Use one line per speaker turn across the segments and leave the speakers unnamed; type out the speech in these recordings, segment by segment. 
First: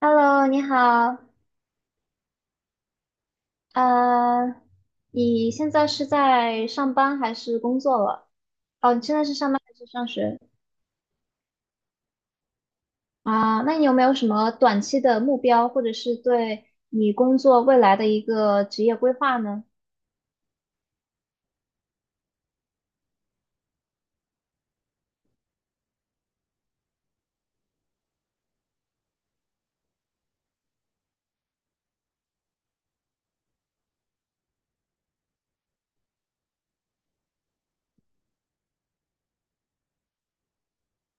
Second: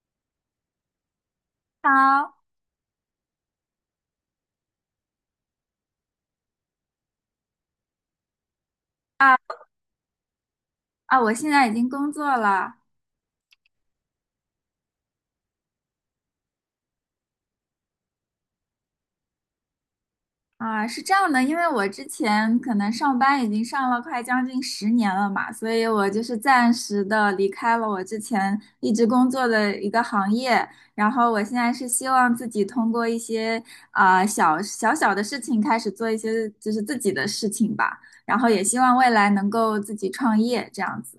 Hello，你好，
好。
呃，你现在是在上班还是工作了？哦，你现在是
啊
上班还是上学？
啊！我现在已经工作了。
啊，那你有没有什么短期的目标，或者是对你工作未来的一个职业规划呢？
啊，是这样的，因为我之前可能上班已经上了快将近十年了嘛，所以我就是暂时的离开了我之前一直工作的一个行业，然后我现在是希望自己通过一些小小的事情开始做一些就是自己的事情吧，然后也希望未来能够自己创业这样子。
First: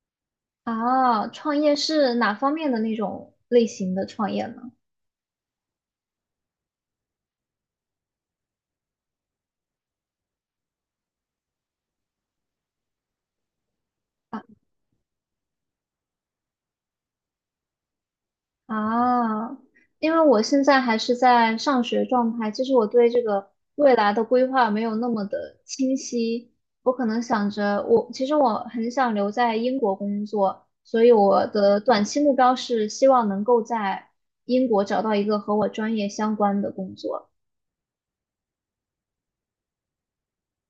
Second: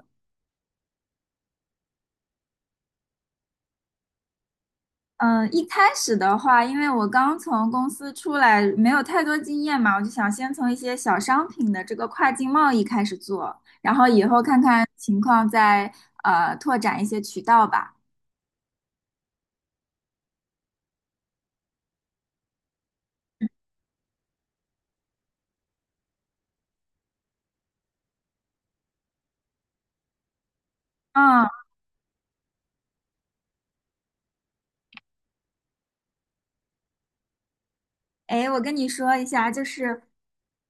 啊，创业是哪方面的那种类型的创业呢？
嗯，一开始的话，因为我刚从公司出来，没有太多经验嘛，我就想先从一些小商品的这个跨境贸易开始做，然后以后看看情况再拓展一些渠道吧。
啊，因为我现在还是在上学状态，就是我对这个未来的规划没有那么的清晰。我可能想着我，其实我很想留在英国工作，所以我
嗯。
的短期目标是希望能够在英国找到一个和我专业相关的工作。
哎，我跟你说一下，就是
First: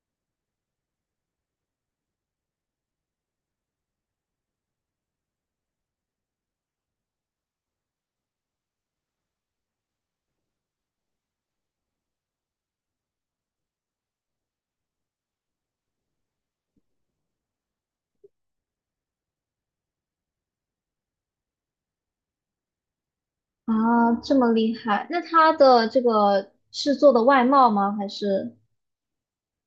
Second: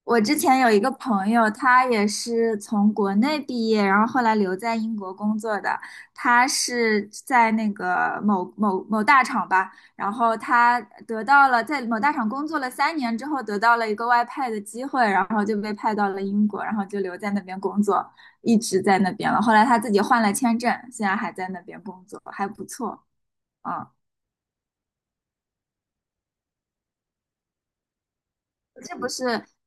我之前有一个朋友，他也是从国内毕业，然后后来留在英国工作的。他是在那个某某某大厂吧，然后他得到了在某大厂工作了三年之后，得到了一个外派的机会，然后就被派到了英国，然后就留在那边工作，一直在那边了。后来他自己换了签证，现在还在那边工作，还不错。嗯。
啊，这么厉害！那他的这个是做的外贸吗？还是
这不是？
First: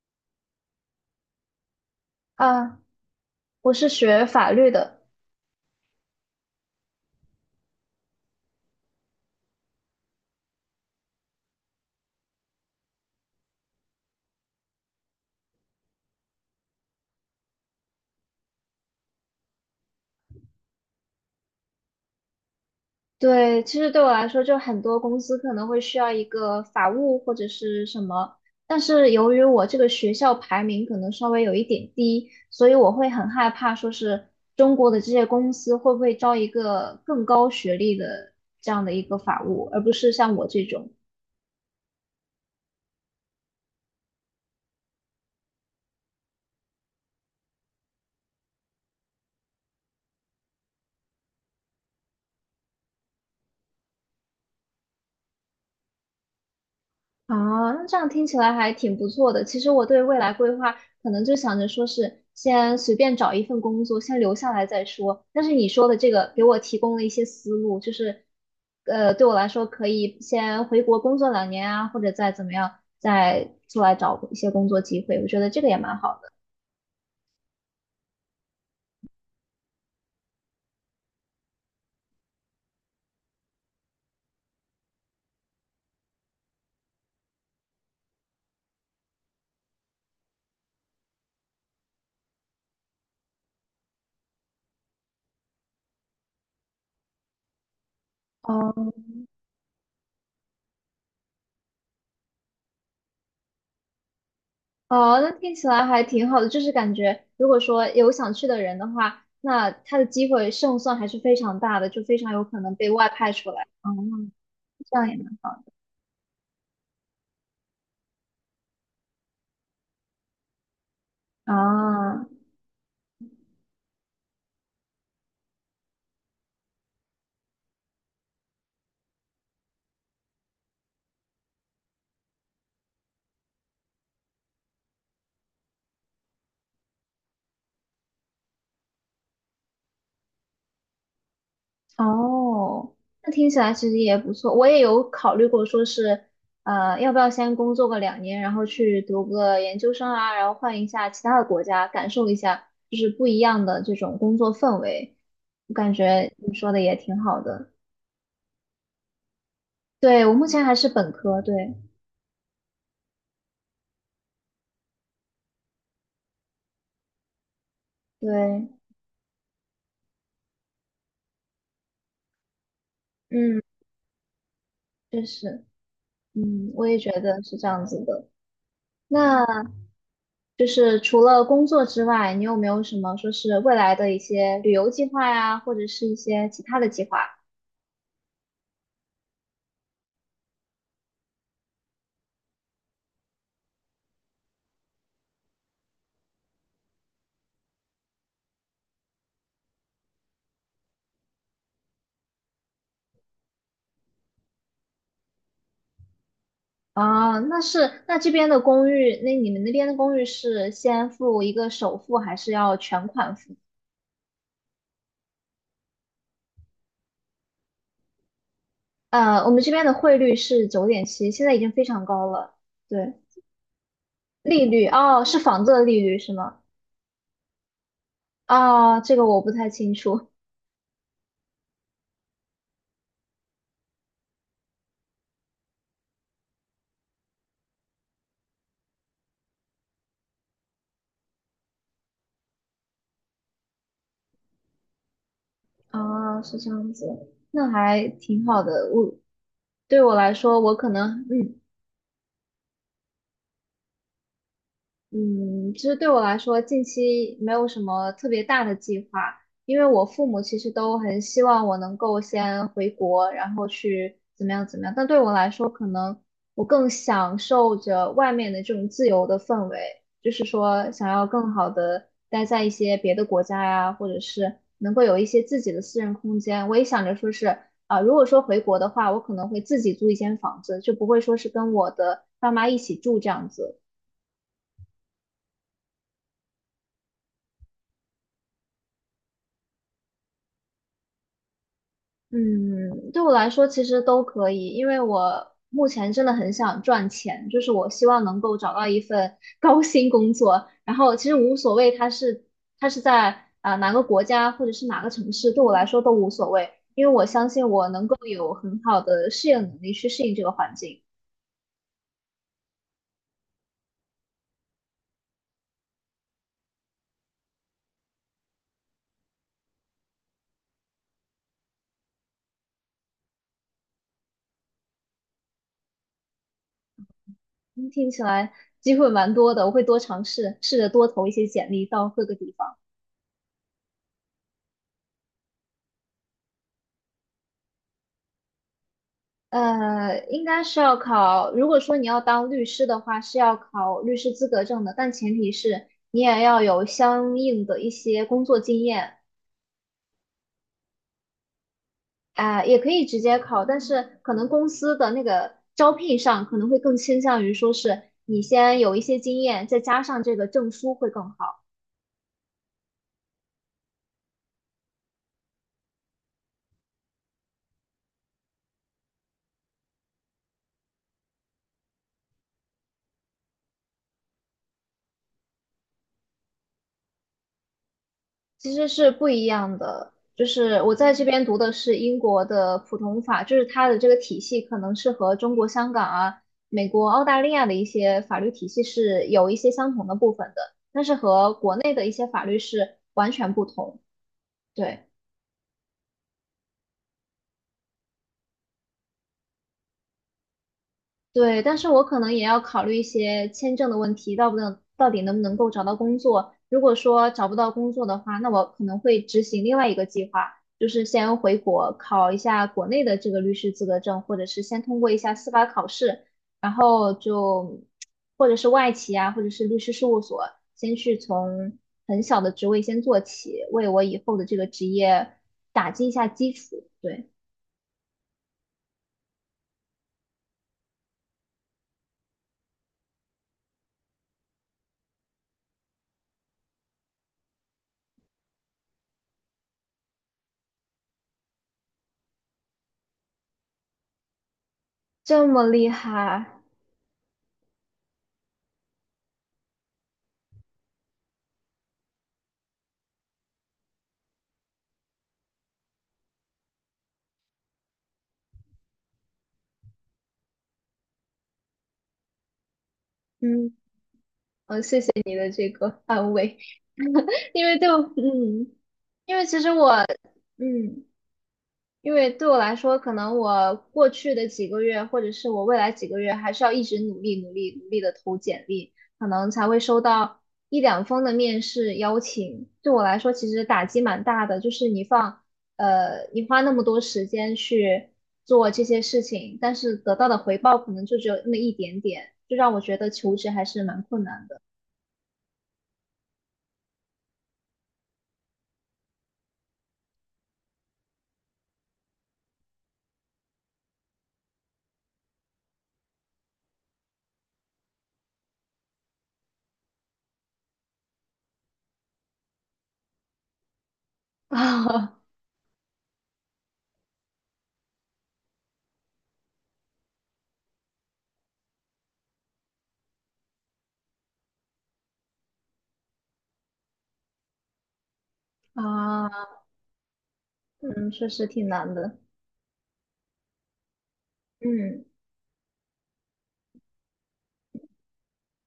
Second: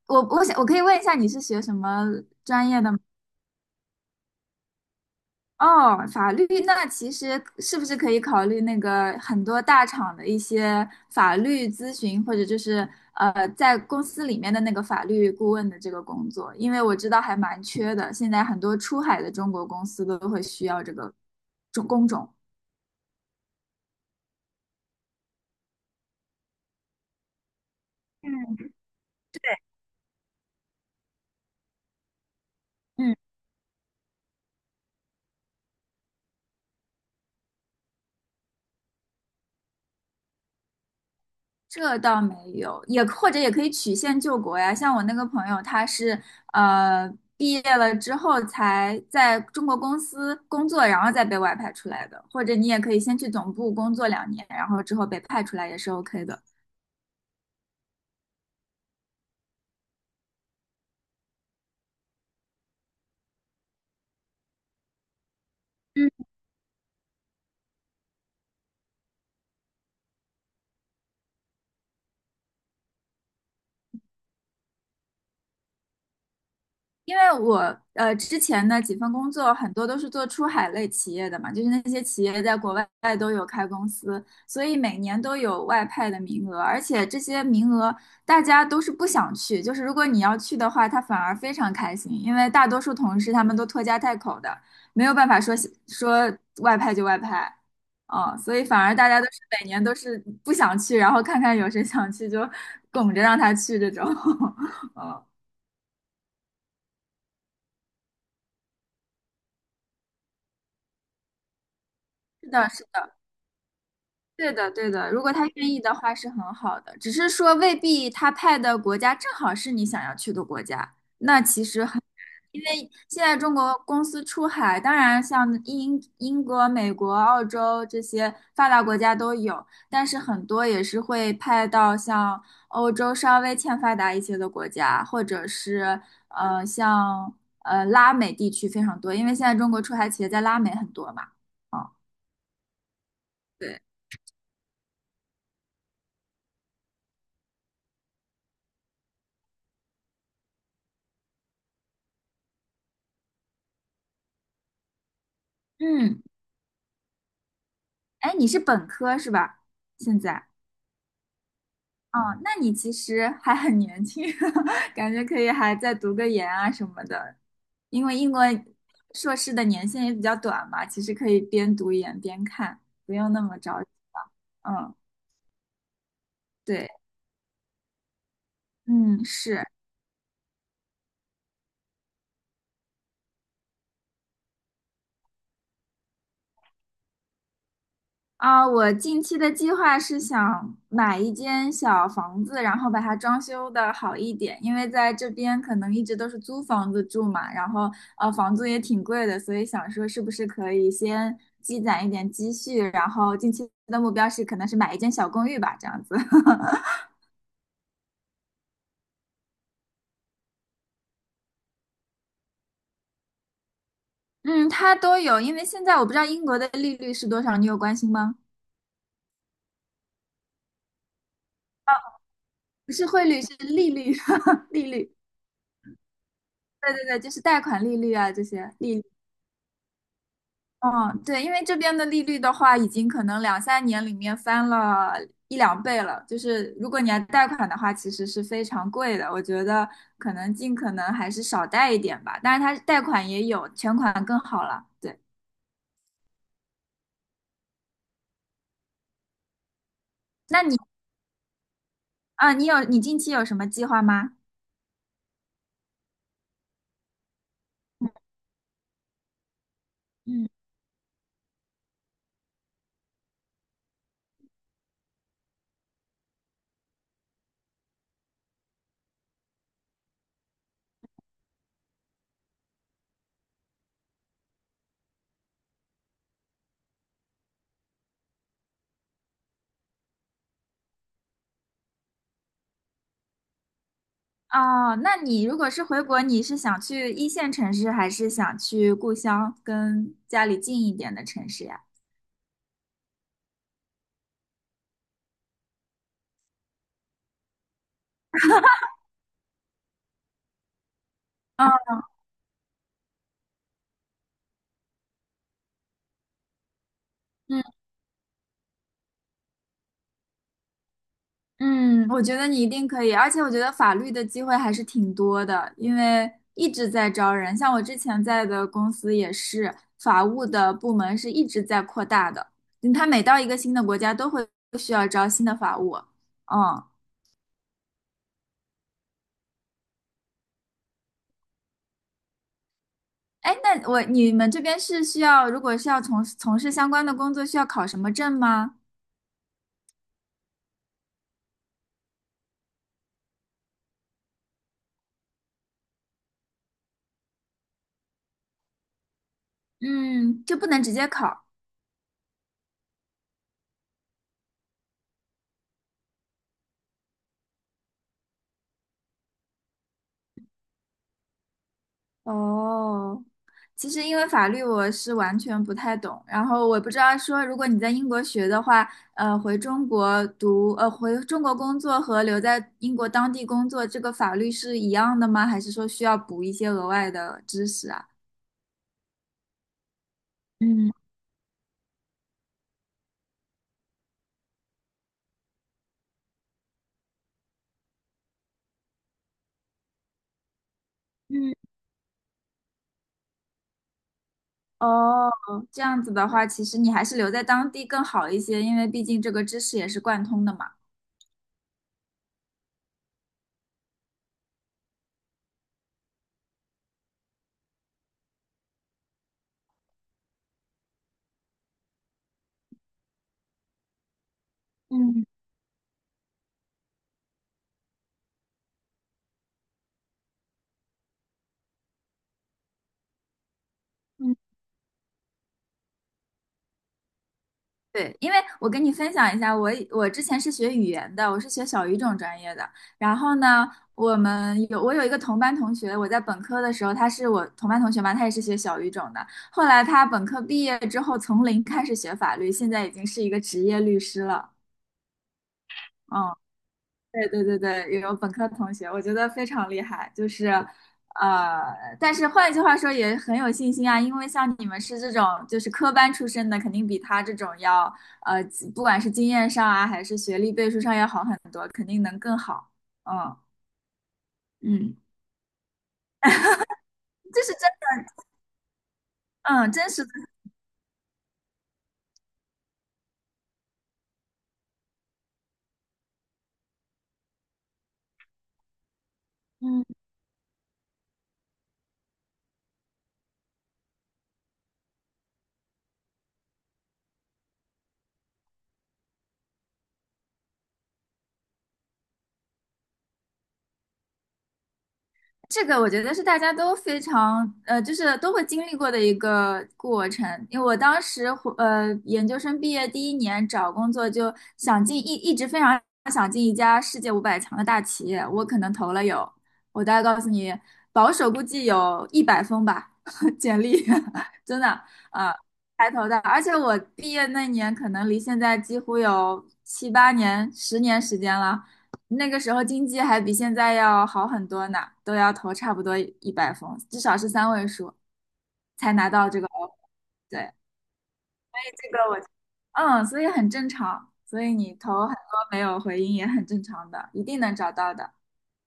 我想我可以问一下，你是学什么专
啊，
业的吗？
我是学法律的。
哦，法律，那其实是不是可以考虑那个很多大厂的一些法律咨询，或者就是在公司里面的那个法律顾问的这个工作？因为我知道还蛮缺的，现在很多出海的中国公司都会需要这个种工种。
对，其实对我来说，就很多公司可能会需要一个法务或者是什么，
嗯。
但是由于我这个学校排名可能稍微有一点低，所以我会
嗯。
很害怕，说是中国的这些公司会不会招一个更高学历的这样的一个法务，而不是像我这种。
这倒没有，也或者也可以曲线救国呀。像我那个朋友，他是毕业了之后才在中国公司工作，然后再被外派出来的。或者你也可以先去总部工作2年，然后之后被派出来也是 OK 的。
啊，那这样听起来还挺不错的。其实我对未来规划可能就想着说是先随便找一份工作，先留下来再说。但是你说的这个给我提供了一些思路，就是对我来说可以先回国工作两年啊，或者再怎么样，再出来找一些工作机会。我觉得这个也蛮好的。
因为我之前呢几份工作很多都是做出海类企业的嘛，就是那些企业在国外都有开公司，所以每年都有外派的名额，而且这些名额大家都是不想去，就是如果你要去的话，他反而非常开心，因为大多数同事他们都拖家带口的，没有办法说外派就外派，哦，所以反
哦，
而大家都是每年都是不想去，然后看看有谁想去就拱着让他去这种，
哦，
嗯、
那听起来还挺好的，就是感觉如果说有想去的人的话，那他的机会胜算还是非常大的，就非常有
是
可
的，
能
是
被外
的。
派出来。嗯。
对的，对
这样
的，
也
如
蛮
果他
好
愿意的话是很好的，只是说未必他派的国家正好是你想要去的国家。那
的
其实很，
啊。
因为现在中国公司出海，当然像英国、美国、澳洲这些发达国家都有，但是很多也是会派到像欧洲稍微欠发达一些的国家，或者是像拉美地区非常多，因为现在中国出海企业在拉美很多嘛。啊，
哦，那听起来
对，
其实也不错。我也有考虑过，说是要不要先工作个两年，然后去读个研究生啊，然后换一下其他的国家，感受一下就是不一样的这种工作氛围。我感
嗯。
觉你说的也挺好的。
哎，你是本科是吧？现
对，我目
在，
前还是本科，对
哦，那你其实还很年轻，感觉可以还再读个研啊什么的，因为英国
对，
硕士的年限也比较短嘛，其实可以边读研边看，不用那么
嗯，
着急了。嗯，
确实，嗯，我
对，
也觉得是这样子的。
嗯，
那。
是。
就是除了工作之外，你有没有什么说是未来的一些旅游计划呀，或者是一些其他的计划？
啊，我近期的计划是想买一间小房子，然后把它装修的好一点，因为在这边可能一直都是租房子住嘛，然后房租也挺贵的，所以想说是不是可以先积攒一点积蓄，然后近期的目标是可能是买一间小公寓吧，这样子。
啊，那是，那这边的公寓，那你们那边的公寓是先付一个首付，还是要全款付？
嗯，它都有，因为现在我不知道英国的利率是多少，你有关心吗？
我们这边的汇率是9.7，现在已经非常高了。
不是
对，
汇率，是利率，
利
利
率，
率。
哦，是房子的利率是吗？
对对对，就是贷款利率啊，这些利
啊，
率。
这个我不太清楚。
嗯，对，因为这边的利率的话，已经可能两三年里面翻了一两倍了。就是如果你要贷款的话，其实是非常贵的。我觉得可能尽可能还是少贷一点吧。但是它贷款也有，全款更好了。对，
啊，是这样子，那还挺好的。我对我来说，
那
我
你
可能，嗯。
啊，你有你近期有什么计划吗？
嗯，其实对我来说，近期没有什么特别大的计划，因为我父母
嗯，
其实都很希望我能够先回国，然后去怎么样怎么样。但对我来说，可能我更享受着外面的这种自由的氛围，就是说想要更好的待在一些别的国家呀，或者是能够有一些自己的私人空间。我也想着说是啊，如果说回国的话，我可能会自己租一间房子，就不会说是跟我的爸妈一起住这样子。
哦，那你如果是回国，你是想去一线城市，还是想去故乡跟家里近一点的城市呀？
嗯，对我来说其实都可以，因为我目前真的很想赚钱，就是我希望能够找到一份 高薪工作，然后其实无所
嗯。
谓它是它是在哪个国家或者是哪个城市，对我来说都无所谓，因为我相信我能够有很好的适应能力去适应这个环境。
嗯，我觉得你一定可以，而且我觉得法律的机会还是挺多的，因为一直在招人，像我之前在的公司也是，法务的部门是一直在扩大的，嗯它每到一个新的国家都会需要招新的法务。嗯，
嗯听起来机会蛮多的，我会多尝试，试着多投一些简历到各个地方。
哎，那我你们这边是需要，如果是要从从事相关的工作，需要考什么证吗？
应该是要考。如果说你要当律师的话，是要考律师资格证的，但前提是你也要有相应的一些工作经验。
嗯，就不能直接考。
啊、也可以直接考，但是可能公司的那个招聘上可能会更倾向于说是你先有一些经验，再加上这个证书会更好。
哦，其实因为法律我是完全不太懂，然后我不知道说如果你在英国学的话，回中国读，回中国工作和留在英国当地工作，这个法律是一样的吗？还是说需要补一些额外的知识啊？
其实是不一样的，就是
嗯。
我在这边读的是英国的普通法，就是它的这个体系可能是和中国香港啊、美国、澳大利亚的一些法律体系是有一些相同的部分的，但是和
嗯。
国内的一些法律是完全不同。对。
哦，这样子的话，其实你还是留在当地更好一些，因为毕竟这个知识也是贯通的嘛。
对，但是我可能也要考虑一些签证的问题，到不能到底能不能够找到工作。如果说找不到工作的话，那我可能会执行另外一个计划，就是先回国考一下国内的这个律师资格证，或者是先通过一
嗯。
下司法考试，然后就或者是外企啊，或者是律师事务所，先去从很小的职位先做起，为我以后
嗯，
的这个职业打击一下基础。对，
对，因为我跟你分享一下，我之前是学语言的，我是学小语种专业的。然后呢，我们有我有一个同班同学，我在本科的时候，他是我同班同学嘛，他也是学小语种的。后来他本科毕业之后，从零开始学法律，现在已经是一个职业律师了。
这么厉
嗯。
害，
对对对对，有本科同学，我觉得非常厉害，就是，呃，但是换一句话说，也很有信心啊，因为像你们是这种就是科班出身的，肯定比他这种要，呃，不管是经验上啊，还是学历背书上要好很多，肯定能更好。嗯。
嗯，
嗯，
安慰。
这是
因
真，
为对我，嗯，因为其实
嗯，真
我
实的。
嗯，因为对我来说，可能我过去的几个月，或者是我未来几个月，还是要一直努力、努力、努力的投简历，可能才会
嗯。
收到1-2封的面试邀请。对我来说，其实打击蛮大的，就是你放你花那么多时间去做这些事情，但是得到的回报可能就只有那么一点点，就让我觉得求职还是蛮困难的
这个我觉得是大家都非常就是都会经历过的一个过程。因为我当时回研究生毕业第一年找工作，就想进一一直非常想进一家世界500强的大企业。我可能投了有，我大概告诉你，保守估计有一百封吧，简历，真的
啊
啊，才投的。而且我毕业那年可能离现在几乎有七八年、十年时间了。那个时候经济还比现在要好很多呢，都要投差不多一百封，至少是三位数才拿到这个
啊，
offer。对，
嗯，确实挺
这
难
个
的。
我，嗯，所以很正常，所以你
嗯，
投很多没有回音也很正常的，一定能找到的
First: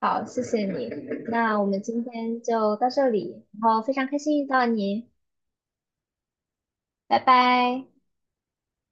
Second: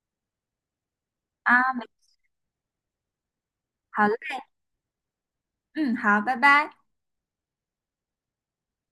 好，谢谢你。那
啊。
我们
没
今天就到这里，然后非常
好嘞，
开心遇到你，
嗯，好，拜拜。
拜拜。